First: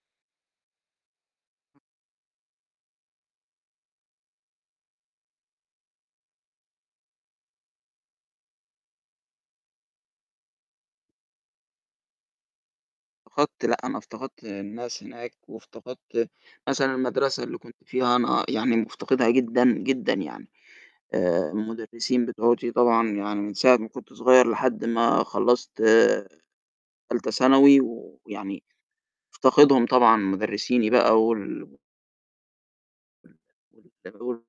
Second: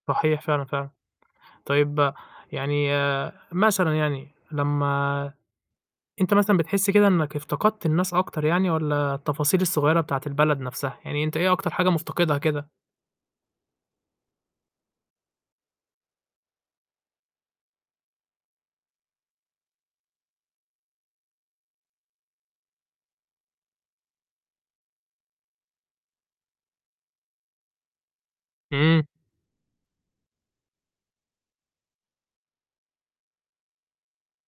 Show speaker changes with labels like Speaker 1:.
Speaker 1: صحيح، فعلًا فعلًا. طيب، يعني مثلًا يعني لمّا أنت مثلًا بتحس كده إنك افتقدت الناس أكتر يعني والّا التفاصيل الصغيرة بتاعة البلد نفسها، يعني أنت إيه أكتر حاجة مفتقدها كده؟
Speaker 2: فقدت لأ، أنا افتقدت الناس هناك وافتقدت مثلًا المَدرسة اللي كنت فيها أنا يعني مفتقدها جدًا جدًا يعني. آآ المُدرسين بتوعتي طبعًا يعني من ساعة ما كنت صغير لحد ما خلَّصت تالتة ثانوي ويعني
Speaker 1: إمم.
Speaker 2: مفتقدهم طبعًا مُدرسيني بقى وال [unintelligible]